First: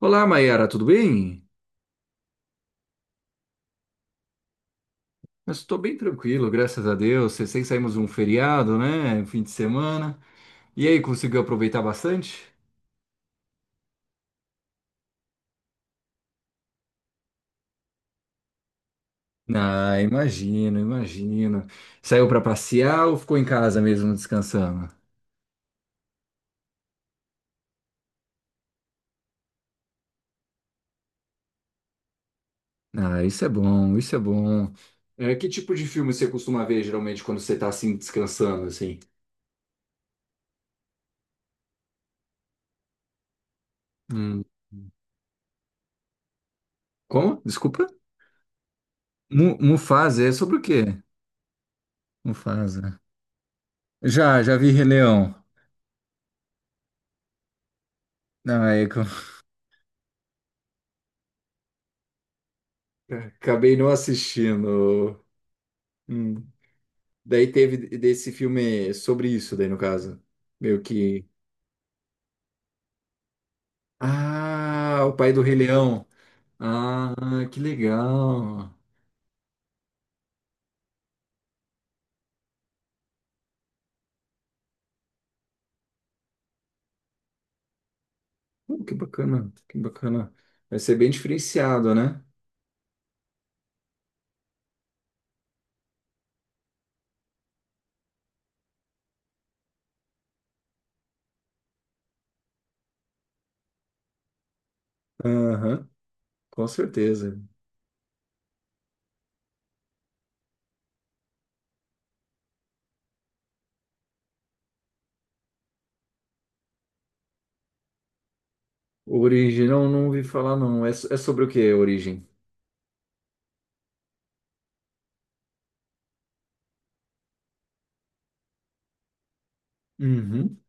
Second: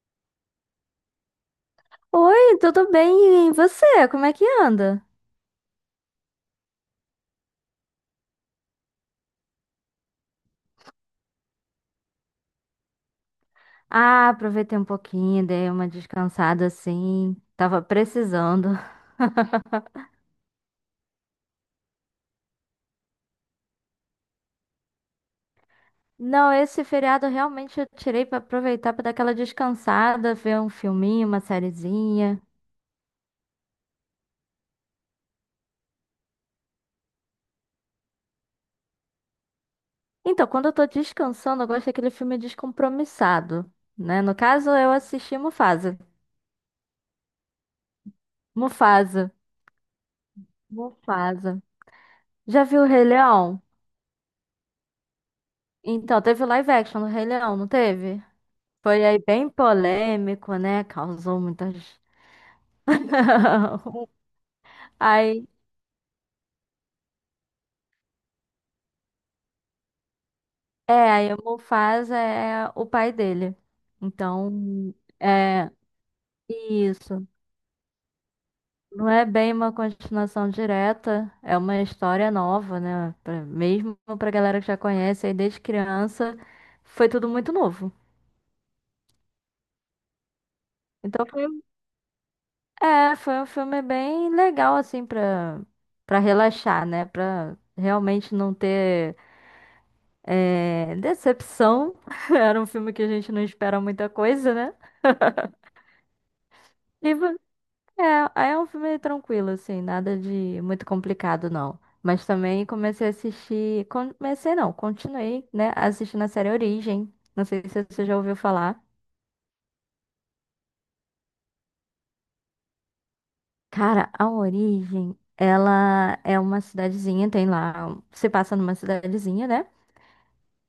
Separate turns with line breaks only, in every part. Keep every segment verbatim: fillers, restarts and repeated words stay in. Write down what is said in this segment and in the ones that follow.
Olá, Mayara, tudo bem?
Oi, tudo bem? E você? Como é que anda?
Eu estou bem tranquilo, graças a Deus. Sei sei Saímos um feriado, né? Fim de semana. E aí, conseguiu aproveitar bastante?
Ah, aproveitei um pouquinho, dei uma descansada assim. Tava precisando.
Ah, imagino, imagino. Saiu para passear ou ficou em casa mesmo descansando?
Não, esse feriado realmente eu tirei pra aproveitar pra dar aquela descansada, ver um filminho, uma sériezinha.
Ah, isso é bom, isso é bom. É, que tipo de filme você costuma ver geralmente quando você está assim descansando assim?
Então, quando eu tô descansando, eu gosto daquele filme descompromissado, né? No
Hum.
caso, eu assisti Mufasa.
Como? Desculpa?
Mufasa.
Mu Mufasa, é sobre o quê?
Mufasa. Já viu o
Mufasa.
Rei Leão?
Já, já vi Rei Leão.
Então, teve live action do Rei Leão, não teve?
Não, é que
Foi aí bem polêmico, né? Causou muitas.
acabei não assistindo.
Aí,
Hum. Daí teve desse filme sobre isso, daí no caso. Meio
é,
que.
aí o Mufasa é o pai dele. Então,
Ah, o pai do Rei
é
Leão. Ah,
isso.
que legal.
Não é bem uma continuação direta, é uma história nova, né? Pra- mesmo pra galera que já conhece, aí desde criança, foi tudo muito novo.
Uh, que bacana, que bacana. Vai ser bem
Então foi, um-
diferenciado, né?
é, foi um filme bem legal, assim, pra, pra relaxar, né? Pra realmente não ter. É, Decepção. Era um filme que a gente não espera muita coisa, né?
Aham, com
E
certeza.
vo- é, Aí é um filme tranquilo, assim, nada de muito complicado, não. Mas também comecei a assistir. Comecei, não, continuei, né? Assistindo a série Origem. Não sei se você já ouviu falar.
Origem, não, não ouvi falar, não. É, so- é sobre o que, Origem?
Cara, a Origem, ela é uma cidadezinha, tem lá. Se passa numa cidadezinha, né?
Uhum.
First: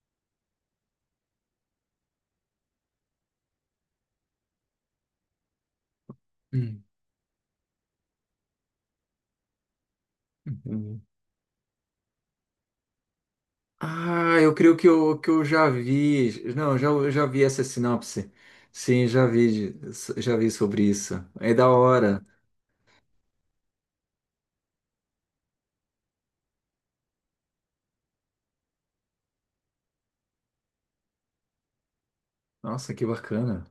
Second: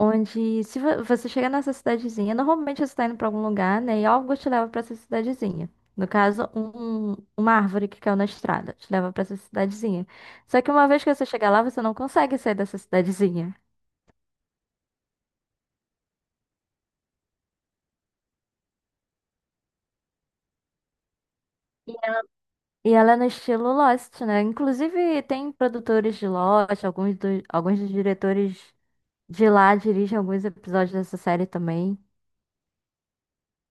Onde, se vo- você chega nessa cidadezinha, normalmente você está indo para algum lugar, né? E algo te leva para essa cidadezinha. No caso, um- uma árvore que caiu na estrada te leva para essa cidadezinha. Só que uma
Uhum.
vez que você chegar lá, você não consegue sair dessa cidadezinha.
Ah, eu creio que eu, que eu já vi. Não, já, eu já vi essa sinopse. Sim, já vi, já vi sobre isso. É da hora.
E ela é no estilo Lost, né? Inclusive, tem produtores de Lost, alguns, do- alguns dos diretores de lá dirigem alguns episódios dessa série também.
Nossa, que bacana.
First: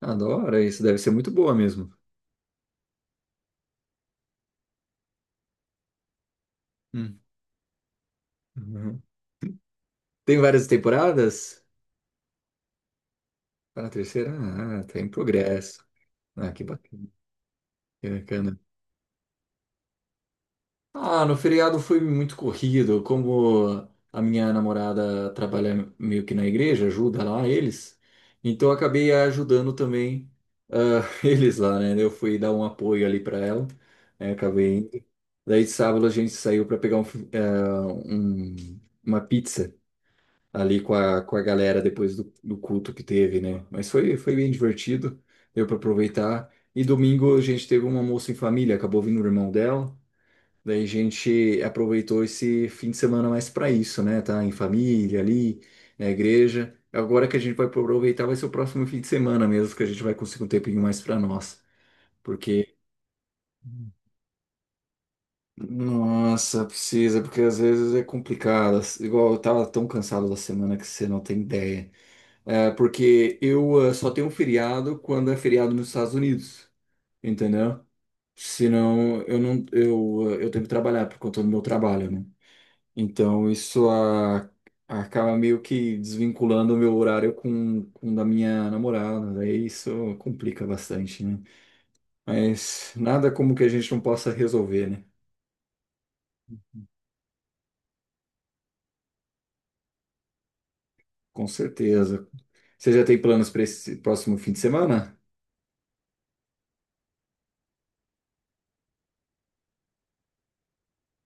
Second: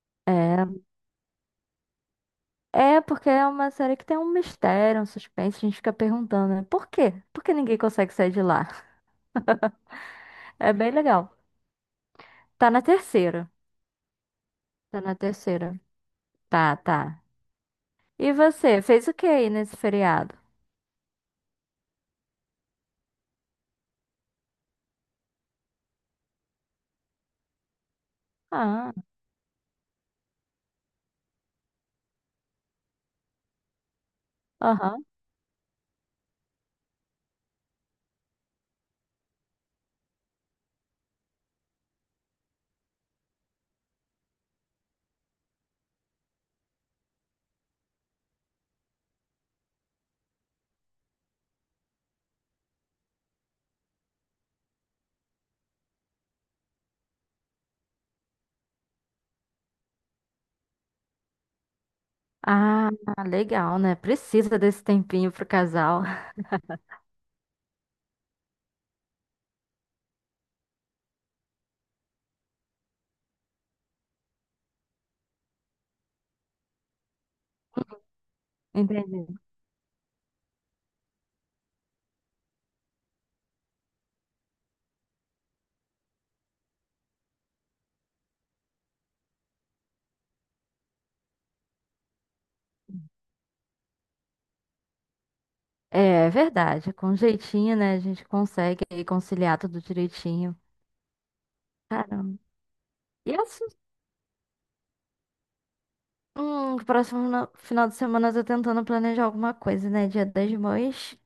Adoro
É,
isso. Deve ser muito boa mesmo.
é porque é uma série que tem um mistério, um suspense, a gente fica perguntando, né? Por quê?
Hum.
Por que ninguém consegue sair de lá?
Uhum. Tem várias
É bem legal.
temporadas?
Tá na terceira.
Tá na terceira? Ah, tá
Tá
em
na terceira.
progresso. Ah, que
Tá,
bacana.
tá.
Que
E
bacana.
você, fez o que aí nesse feriado?
Ah, no feriado foi muito corrido. Como a minha namorada trabalha meio que na igreja, ajuda lá eles, então eu
Ah,
acabei ajudando também ah, eles lá, né? Eu fui dar um apoio ali para ela, né? Acabei indo.
aham.
Daí de sábado a gente saiu para pegar um fi- ah, um- uma pizza ali com a, com a galera depois do, do culto que teve, né? Mas foi, foi bem divertido, deu para aproveitar. E domingo a gente teve um almoço em família, acabou vindo o irmão dela. Daí a gente aproveitou esse fim de semana mais para isso, né? Tá em família ali, na igreja. Agora que a gente vai aproveitar vai ser o próximo fim de semana mesmo, que a gente vai conseguir um tempinho mais para nós. Porque,
Ah, legal, né? Precisa desse tempinho pro casal.
nossa, precisa, porque às vezes é complicado. Igual eu tava tão cansado da semana que você não tem ideia. É, porque eu eh, só tenho feriado quando é feriado nos Estados Unidos, entendeu? Senão
Entendi.
eu não, eu, eh, eu tenho que trabalhar por conta do meu trabalho, né? Então, isso a- acaba meio que desvinculando o meu horário com, com o da minha namorada. Daí isso complica bastante, né? Mas nada como que a gente não possa resolver, né?
É, é verdade. Com jeitinho, né? A gente consegue aí conciliar tudo direitinho.
Com certeza.
Caramba.
Você já tem
E
planos para
assim,
esse próximo fim de semana?
hum, próximo no- final de semana eu tô tentando planejar alguma coisa, né? Dia das Mães.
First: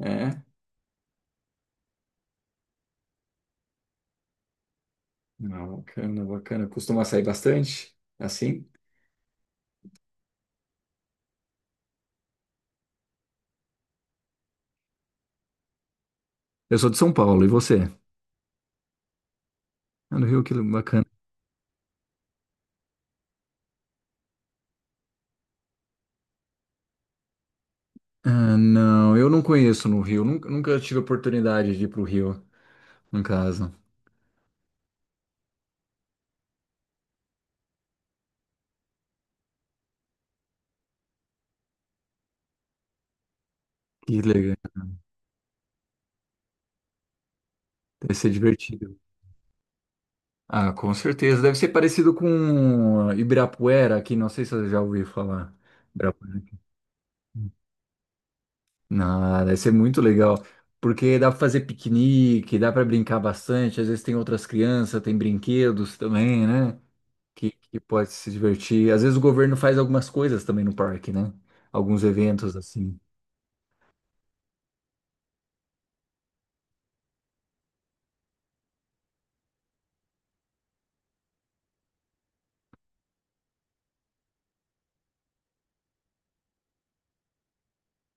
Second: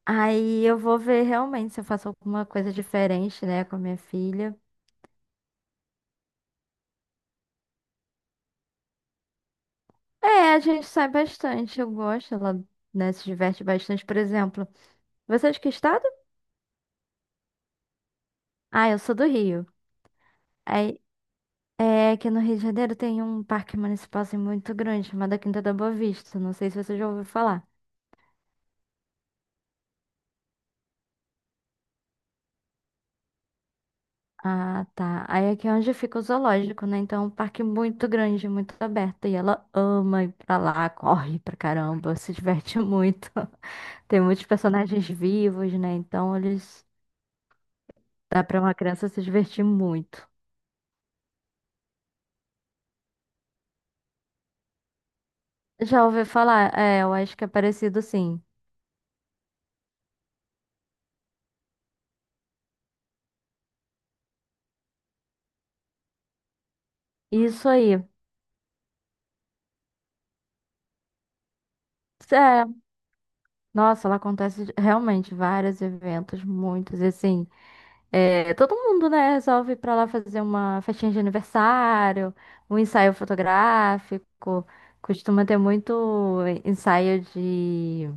É?
Aí eu vou ver realmente se eu faço alguma coisa diferente, né, com a minha filha.
Não, bacana, bacana. Costuma sair bastante? Assim?
É, a gente sai bastante. Eu gosto, ela, né, se diverte bastante. Por exemplo, você é de que é estado?
Eu sou de São Paulo, e você?
Ah, eu sou do Rio.
Ah, no Rio, que
Aí,
bacana.
é que no Rio de Janeiro tem um parque municipal assim, muito grande, chamado Quinta da Boa Vista. Não sei se você já ouviu falar.
Ah, não, eu não conheço no Rio. Nunca, nunca tive oportunidade de ir pro Rio, no caso.
Ah, tá. Aí aqui é onde fica o zoológico, né? Então, é um parque muito grande, muito aberto. E ela ama ir pra lá, corre pra caramba, se diverte muito. Tem
Que
muitos
legal.
personagens vivos, né? Então, eles.
Deve ser
Dá pra uma
divertido.
criança se divertir muito.
Ah, com certeza. Deve ser parecido com ah, Ibirapuera aqui, não sei se eu já ouvi falar.
Já ouvi
Ibirapuera.
falar, é, eu acho que é parecido sim.
Não, deve ser muito legal, porque dá para fazer piquenique, dá para brincar bastante. Às vezes tem outras crianças, tem brinquedos também, né? Que,
Isso
que
aí.
pode se divertir. Às vezes o governo faz algumas coisas também no parque, né? Alguns eventos
É,
assim.
nossa, lá acontece realmente vários eventos, muitos, e assim, é, todo mundo, né, resolve ir pra lá fazer uma festinha de aniversário, um ensaio fotográfico, costuma ter muito ensaio de,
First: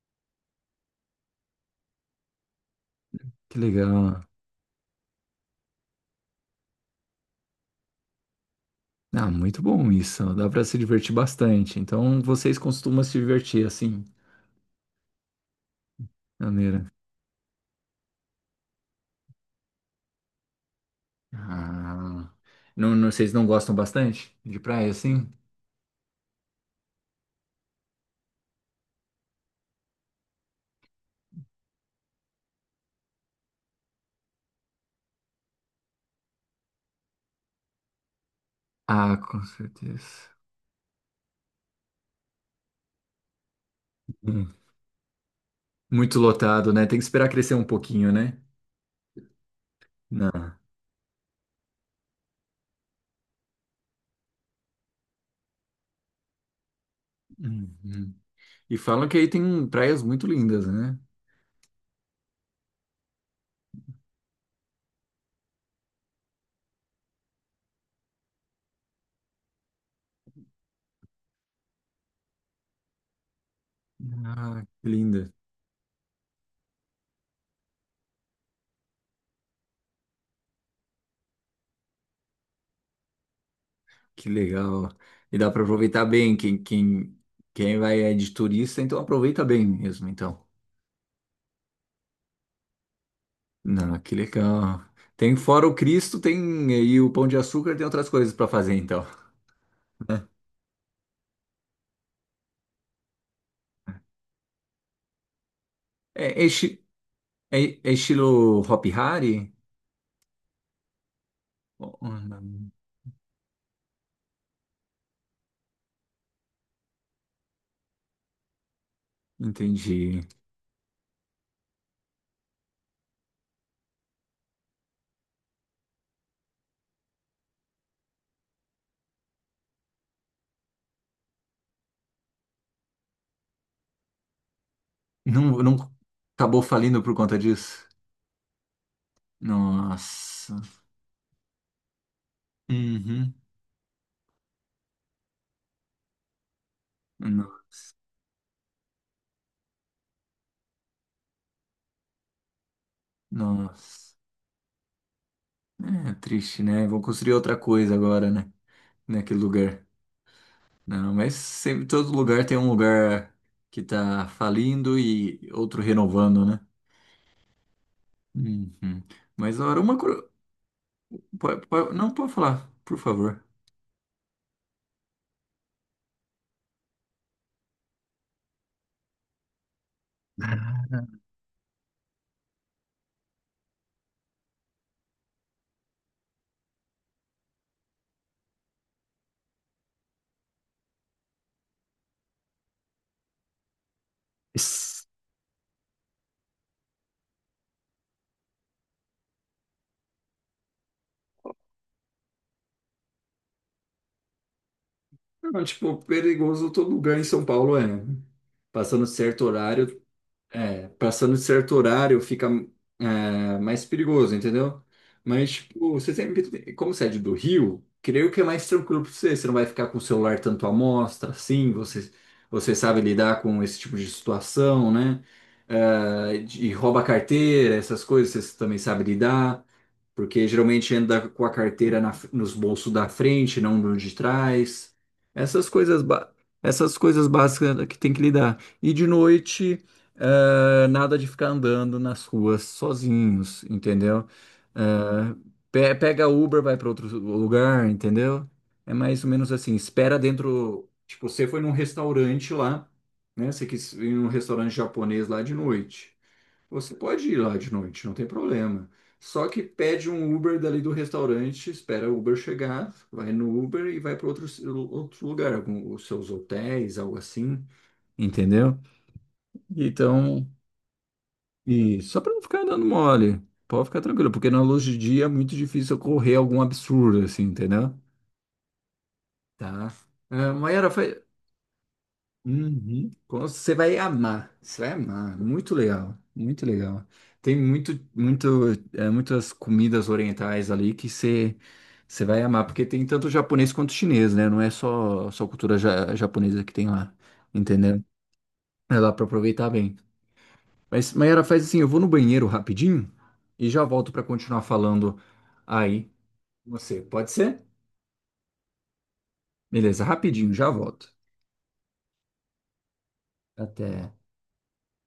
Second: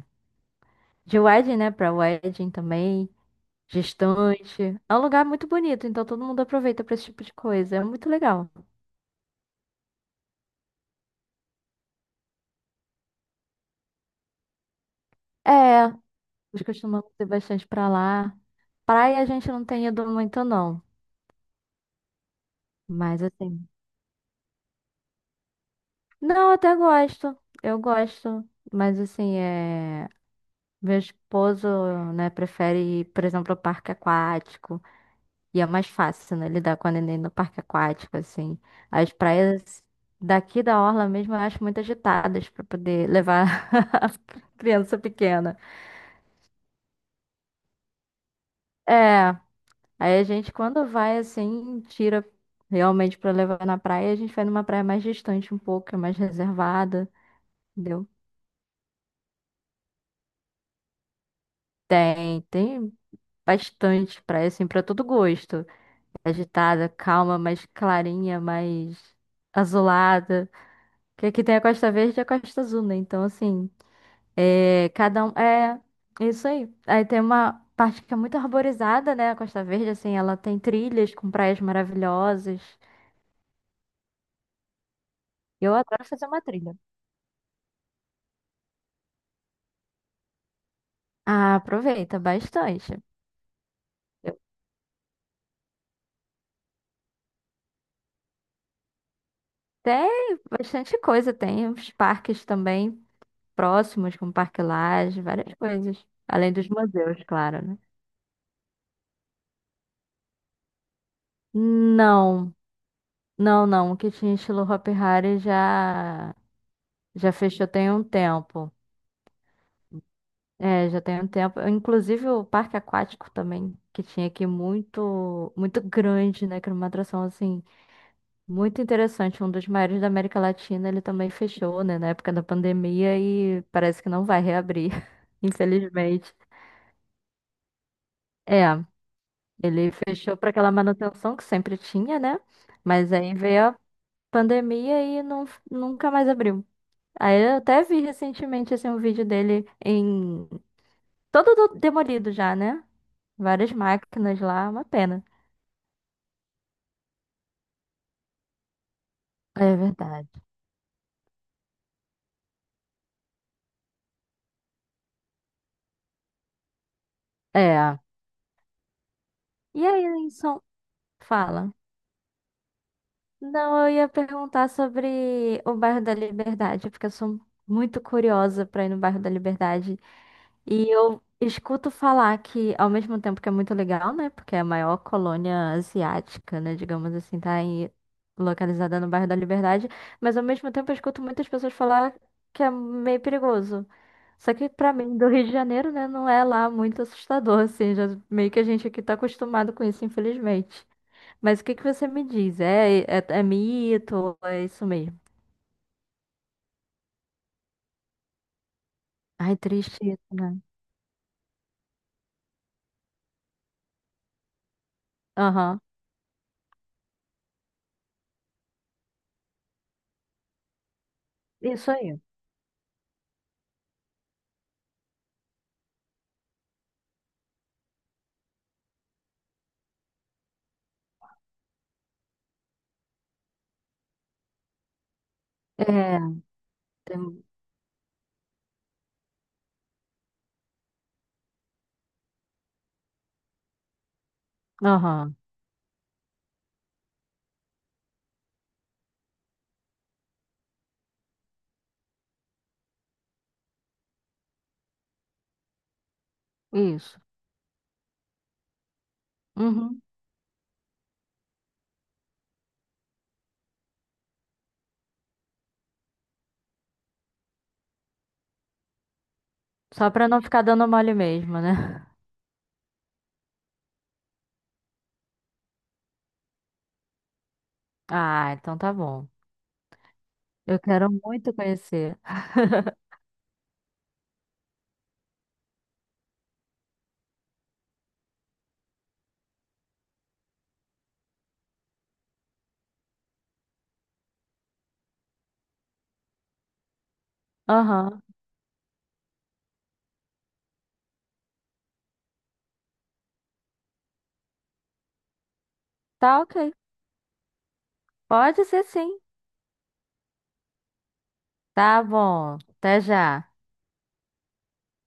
de wedding, né, pra wedding também,
Que legal.
gestante. É um lugar muito bonito, então todo mundo aproveita pra esse tipo de coisa, é muito legal.
Ah, muito bom isso. Dá para se divertir bastante. Então vocês costumam se divertir assim,
É,
de
nós
maneira.
costumamos ir bastante pra lá. Praia a gente não tem ido muito, não.
Ah, não, não-
Mas
vocês não
assim.
gostam bastante de praia assim?
Não, eu até gosto. Eu gosto. Mas assim, é. Meu esposo, né, prefere ir, por exemplo, ao parque aquático. E é mais fácil, né, lidar com a neném no parque aquático, assim. As
Ah, com
praias
certeza.
daqui da Orla mesmo eu acho muito agitadas pra poder levar a
Hum.
criança pequena.
Muito lotado, né? Tem que esperar crescer um pouquinho, né?
É. Aí a gente,
Não.
quando vai assim, tira realmente pra levar na praia, a gente vai numa praia mais distante um pouco, que é mais reservada, entendeu?
Uhum. E falam que aí tem praias muito lindas, né?
Tem, tem bastante praia, assim, pra todo gosto. Agitada, calma, mais clarinha, mais azulada. Que aqui tem a Costa Verde e a Costa Azul, né? Então, assim,
Ah, que
é, cada
linda,
um. É, é isso aí. Aí tem uma parte que é muito arborizada, né? A Costa Verde, assim, ela tem trilhas com praias maravilhosas.
que legal. E dá para
Eu adoro
aproveitar
fazer
bem.
uma
Quem,
trilha.
quem, quem vai é de turista, então aproveita bem mesmo, então.
Ah, aproveita bastante.
Não, que
Eu-
legal. Tem fora o Cristo, tem aí o Pão de Açúcar, tem outras coisas para fazer, então.
Tem bastante coisa, tem uns parques também próximos, como Parque Lage, várias coisas.
É,
Além dos
enche-
museus,
É,
claro, né?
é estilo Hop Hari? Oh,
Não,
hum.
não, não. O que tinha estilo Hopi Hari já, já fechou tem um tempo.
Entendi.
É, já tem um tempo. Inclusive o parque aquático também, que tinha aqui muito, muito grande, né? Que era uma atração assim. Muito interessante, um dos maiores da América Latina, ele também fechou, né, na época da pandemia e parece que não vai reabrir,
Não, não
infelizmente.
acabou falindo por conta disso?
É, ele fechou para
Nossa.
aquela manutenção que sempre tinha, né? Mas
Uhum.
aí veio a pandemia e não, nunca mais abriu. Aí eu
No-
até vi recentemente assim, um vídeo dele em todo do- demolido já, né? Várias
Nossa.
máquinas lá, uma pena.
É triste, né? Vão construir outra coisa agora, né? Naquele
É
lugar.
verdade.
Não, mas sempre todo lugar tem um lugar que tá falindo e outro renovando, né?
É.
Uhum. Mas, ora,
E
uma.
aí,
Cur-
Linson,
po-
fala.
po- não, pode falar, por favor.
Não, eu ia perguntar sobre o bairro da Liberdade, porque eu sou muito curiosa para ir no bairro da Liberdade. E eu escuto falar que, ao mesmo tempo que é muito legal, né? Porque é a maior colônia asiática, né? Digamos assim, tá aí localizada no bairro da Liberdade. Mas ao mesmo tempo eu escuto muitas pessoas falar que é meio perigoso. Só que pra mim, do Rio de Janeiro, né, não é lá muito assustador, assim, já meio que a gente aqui tá acostumado com isso, infelizmente. Mas o que que você me diz? É, é, é mito? É isso mesmo?
Não, tipo, perigoso todo lugar em São Paulo é. né? Passando de certo
Ai, triste
horário,
isso, né?
é, passando de certo horário fica é, mais perigoso, entendeu? Mas,
Aham.
tipo, você sempre, como você é de do Rio, creio que é mais tranquilo pra você. Você não vai ficar com o celular tanto à mostra, assim,
Isso
você,
aí.
você sabe lidar com esse tipo de situação, né? É, de, e rouba carteira, essas coisas, você também sabe lidar porque geralmente anda com a carteira na nos bolsos da frente, não no de trás. Essas coisas, ba-
É.
essas coisas
tem-
básicas é que tem que lidar. E de noite, eh, nada de ficar andando nas ruas sozinhos, entendeu? Eh,
Aham.
pe- pega Uber, vai para outro lugar, entendeu? É mais ou menos assim, espera dentro. Tipo, você foi num restaurante lá, né? Você quis ir num restaurante japonês lá de noite. Você
Isso.
pode ir lá de noite, não tem problema. Só que
Uhum.
pede um Uber dali do restaurante, espera o Uber chegar, vai no Uber e vai para outro, outro lugar, algum, os seus hotéis, algo assim, entendeu?
Só pra não
Então,
ficar dando mole mesmo,
e
né?
só para não ficar dando mole, pode ficar tranquilo, porque na luz de dia é muito difícil ocorrer algum absurdo, assim, entendeu?
Ah, então tá bom.
Tá. Ah,
Eu
Mayara, fa-
quero muito conhecer.
Uhum. Você vai amar, você vai amar. Muito legal, muito legal. Tem muito, muito, é, muitas comidas orientais ali que você, você vai amar, porque tem tanto japonês quanto chinês, né? Não é só, só cultura ja- japonesa que tem lá, entendeu?
Aham.
É lá para aproveitar bem. Mas, Mayara, faz assim, eu vou no banheiro rapidinho e já volto para continuar falando aí
Tá
com
ok.
você. Pode ser?
Pode ser sim.
Beleza, rapidinho, já volto.
Tá bom. Até já.
Até.